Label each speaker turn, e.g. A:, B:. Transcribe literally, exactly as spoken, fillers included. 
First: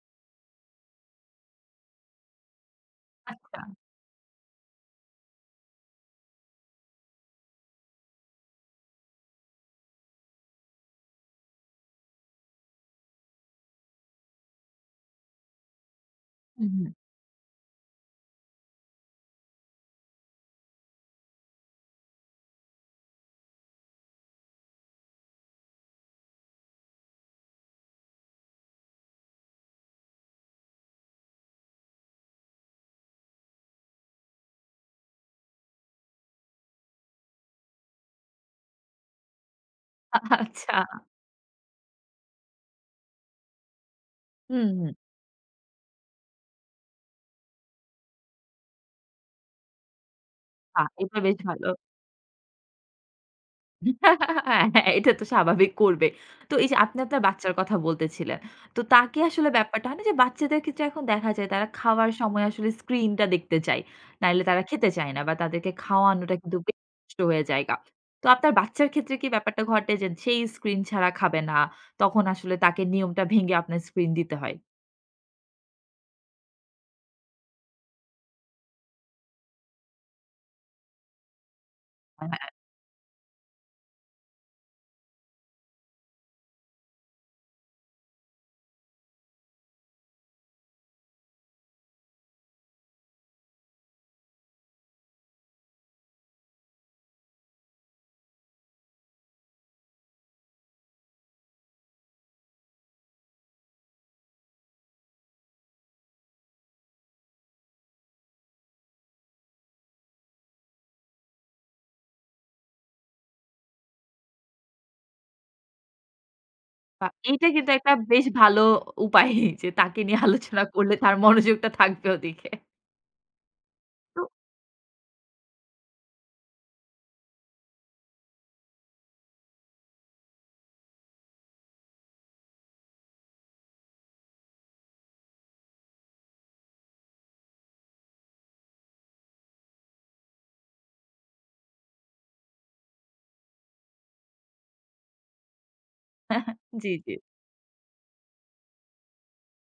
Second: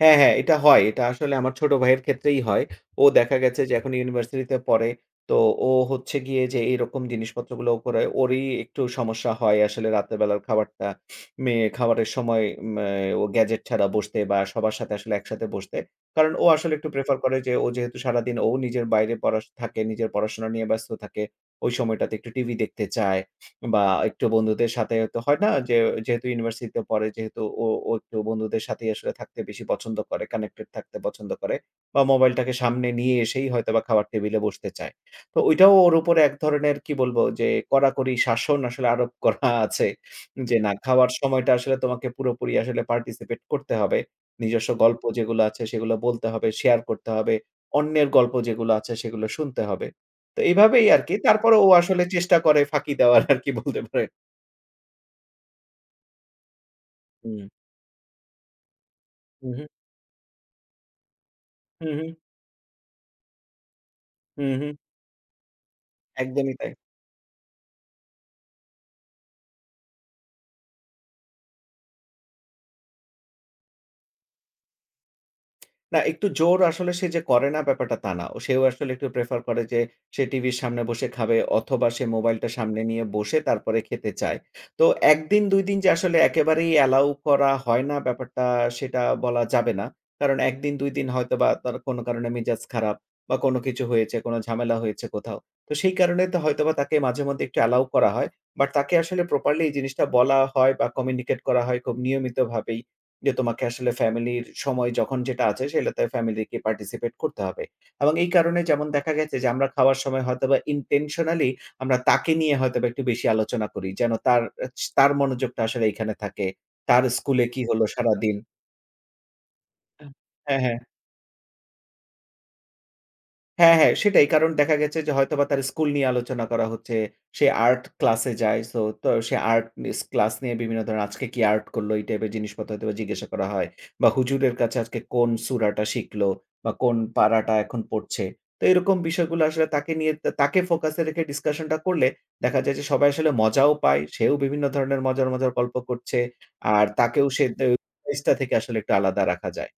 A: হ্যাঁ, হ্যাঁ এটা হয়। এটা আসলে আমার ছোট ভাইয়ের ক্ষেত্রেই হয়। ও দেখা গেছে
B: আচ্ছা।
A: যে এখন ইউনিভার্সিটিতে পড়ে। তো ও হচ্ছে গিয়ে যে এরকম জিনিসপত্র গুলো করে, ওরই একটু সমস্যা হয়। আসলে রাতের বেলার খাবারটা মে খাবারের সময় ম্যা ও গ্যাজেট ছাড়া বসতে বা সবার সাথে আসলে একসাথে বসতে। কারণ ও
B: হুম,
A: আসলে
B: হুম।
A: একটু প্রেফার করে যে ও যেহেতু সারাদিন ও নিজের বাইরে পড়া সু থাকে, নিজের পড়াশোনা নিয়ে ব্যস্ত থাকে। ওই সময়টাতে একটু টিভি দেখতে চায় বা একটু বন্ধুদের সাথে হয়তো হয় না যে, যেহেতু ইউনিভার্সিটিতে পড়ে যেহেতু ও, ও একটু বন্ধুদের সাথেই আসলে থাকতে বেশি পছন্দ করে, connected থাকতে পছন্দ করে বা মোবাইলটাকে সামনে নিয়ে এসেই হয়তোবা খাবার টেবিলে বসতে চায়। তো ঐটাও ওর উপরে এক ধরনের কি বলবো যে কড়াকড়ি শাসন আসলে আরোপ করা আছে। যে, "না
B: আচ্ছা।
A: খাওয়ার সময়টা আসলে তোমাকে পুরোপুরি আসলে participate করতে হবে।
B: হুম,
A: নিজস্ব
B: হুম।
A: গল্প যেগুলা আছে সেগুলা বলতে হবে, শেয়ার করতে হবে। অন্যের গল্প যেগুলা আছে সেগুলো শুনতে হবে।" তো
B: আ
A: এভাবেই আরকি
B: এটা বেশ
A: তারপরেও,
B: ভালো।
A: ও আসলে চেষ্টা করে ফাঁকি দেওয়ার আরকি বলতে পারেন।
B: হ্যাঁ, হ্যাঁ এটা তো স্বাভাবিক করবে। তো এই যে আপনি আপনার
A: হুম।
B: বাচ্চার কথা বলতেছিলেন। তো তাকে আসলে
A: উহু।
B: ব্যাপারটা হয় না যে বাচ্চাদের ক্ষেত্রে এখন দেখা যায়, তারা
A: হু, হু।
B: খাওয়ার সময় আসলে স্ক্রিনটা দেখতে চায়। নাইলে তারা
A: উহু।
B: খেতে চায় না বা তাদেরকে খাওয়ানোটা
A: একদমই
B: কিন্তু
A: তাই।
B: বেশ কষ্ট হয়ে জায়গা। তো আপনার বাচ্চার ক্ষেত্রে কি ব্যাপারটা ঘটে যে, যেই স্ক্রিন ছাড়া খাবে না? তখন আসলে তাকে নিয়মটা ভেঙে আপনার স্ক্রিন দিতে হয়।
A: না, একটু জোর আসলে সে যে করে না ব্যাপারটা তা না। ও সেও আসলে একটু prefer করে যে সে টিভির সামনে বসে খাবে অথবা সে
B: অ্যা হ্যাঁ।
A: মোবাইলটা সামনে নিয়ে বসে তারপরে খেতে চায়। তো এক দিন, দুই দিন যে আসলে একেবারেই অ্যালাও করা হয় না ব্যাপারটা সেটা বলা যাবে না। কারণ এক দিন, দুই হয়তোবা তার কোন কারণে মেজাজ খারাপ বা কোন কিছু হয়েছে, কোন ঝামেলা হয়েছে কোথাও। তো সেই কারণেই তো হয়তোবা তাকে মাঝে মধ্যে একটু অ্যালাও করা হয়। বাট তাকে আসলে properly এই জিনিসটা বলা হয় বা communicate করা হয় খুব নিয়মিতভাবেই যে, "তোমাকে আসলে ফ্যামিলির সময় যখন যেটা আছে সেইলাতে ফ্যামিলিকে participate করতে হবে।" এবং এই কারণে যেমন দেখা গেছে যে আমরা খাওয়ার সময় হয়তোবা intentionally আমরা তাকে নিয়ে হয়তোবা একটু বেশি আলোচনা করি। যেন তার অ্যা চি তার মনোযোগটা আসলে এখানে থাকে। তার
B: আ
A: স্কুলে
B: এটা
A: কি
B: কিন্তু
A: হলো
B: একটা বেশ
A: সারাদিন।
B: ভালো অ উপায়। যে তাকে নিয়ে
A: হ্যাঁ,
B: আলোচনা
A: হ্যাঁ।
B: করলে তার মনোযোগটা থাকবে ওদিকে।
A: হ্যাঁ, হ্যাঁ
B: তো
A: সেটাই কারণ দেখা গেছে যে হয়তোবা তার স্কুল নিয়ে আলোচনা করা হচ্ছে। সে আর্ট ক্লাসে যায় সো তো সে আর্ট মিস ক্লাস নিয়ে বিভিন্ন ধরনের আজকে কি আর্ট করলো, এই টাইপের জিনিসপত্র হয়তোবা জিজ্ঞাসা করা হয়। বা হুজুরের কাছে আজকে কোন সুরাটা শিখল বা কোন পাড়াটা এখন পড়ছে। তো এরকম বিষয়গুলো আসলে তাকে নিয়ে তা তাকে focus এ রেখে discussion টা করলে দেখা যায় যে সবাই আসলে মজাও পায়। সেও বিভিন্ন ধরনের মজার, মজার গল্প করছে। আর
B: জি, জি।
A: তাকেও সে দে ফেসটা থেকে আসলে একটু আলাদা রাখা যায়।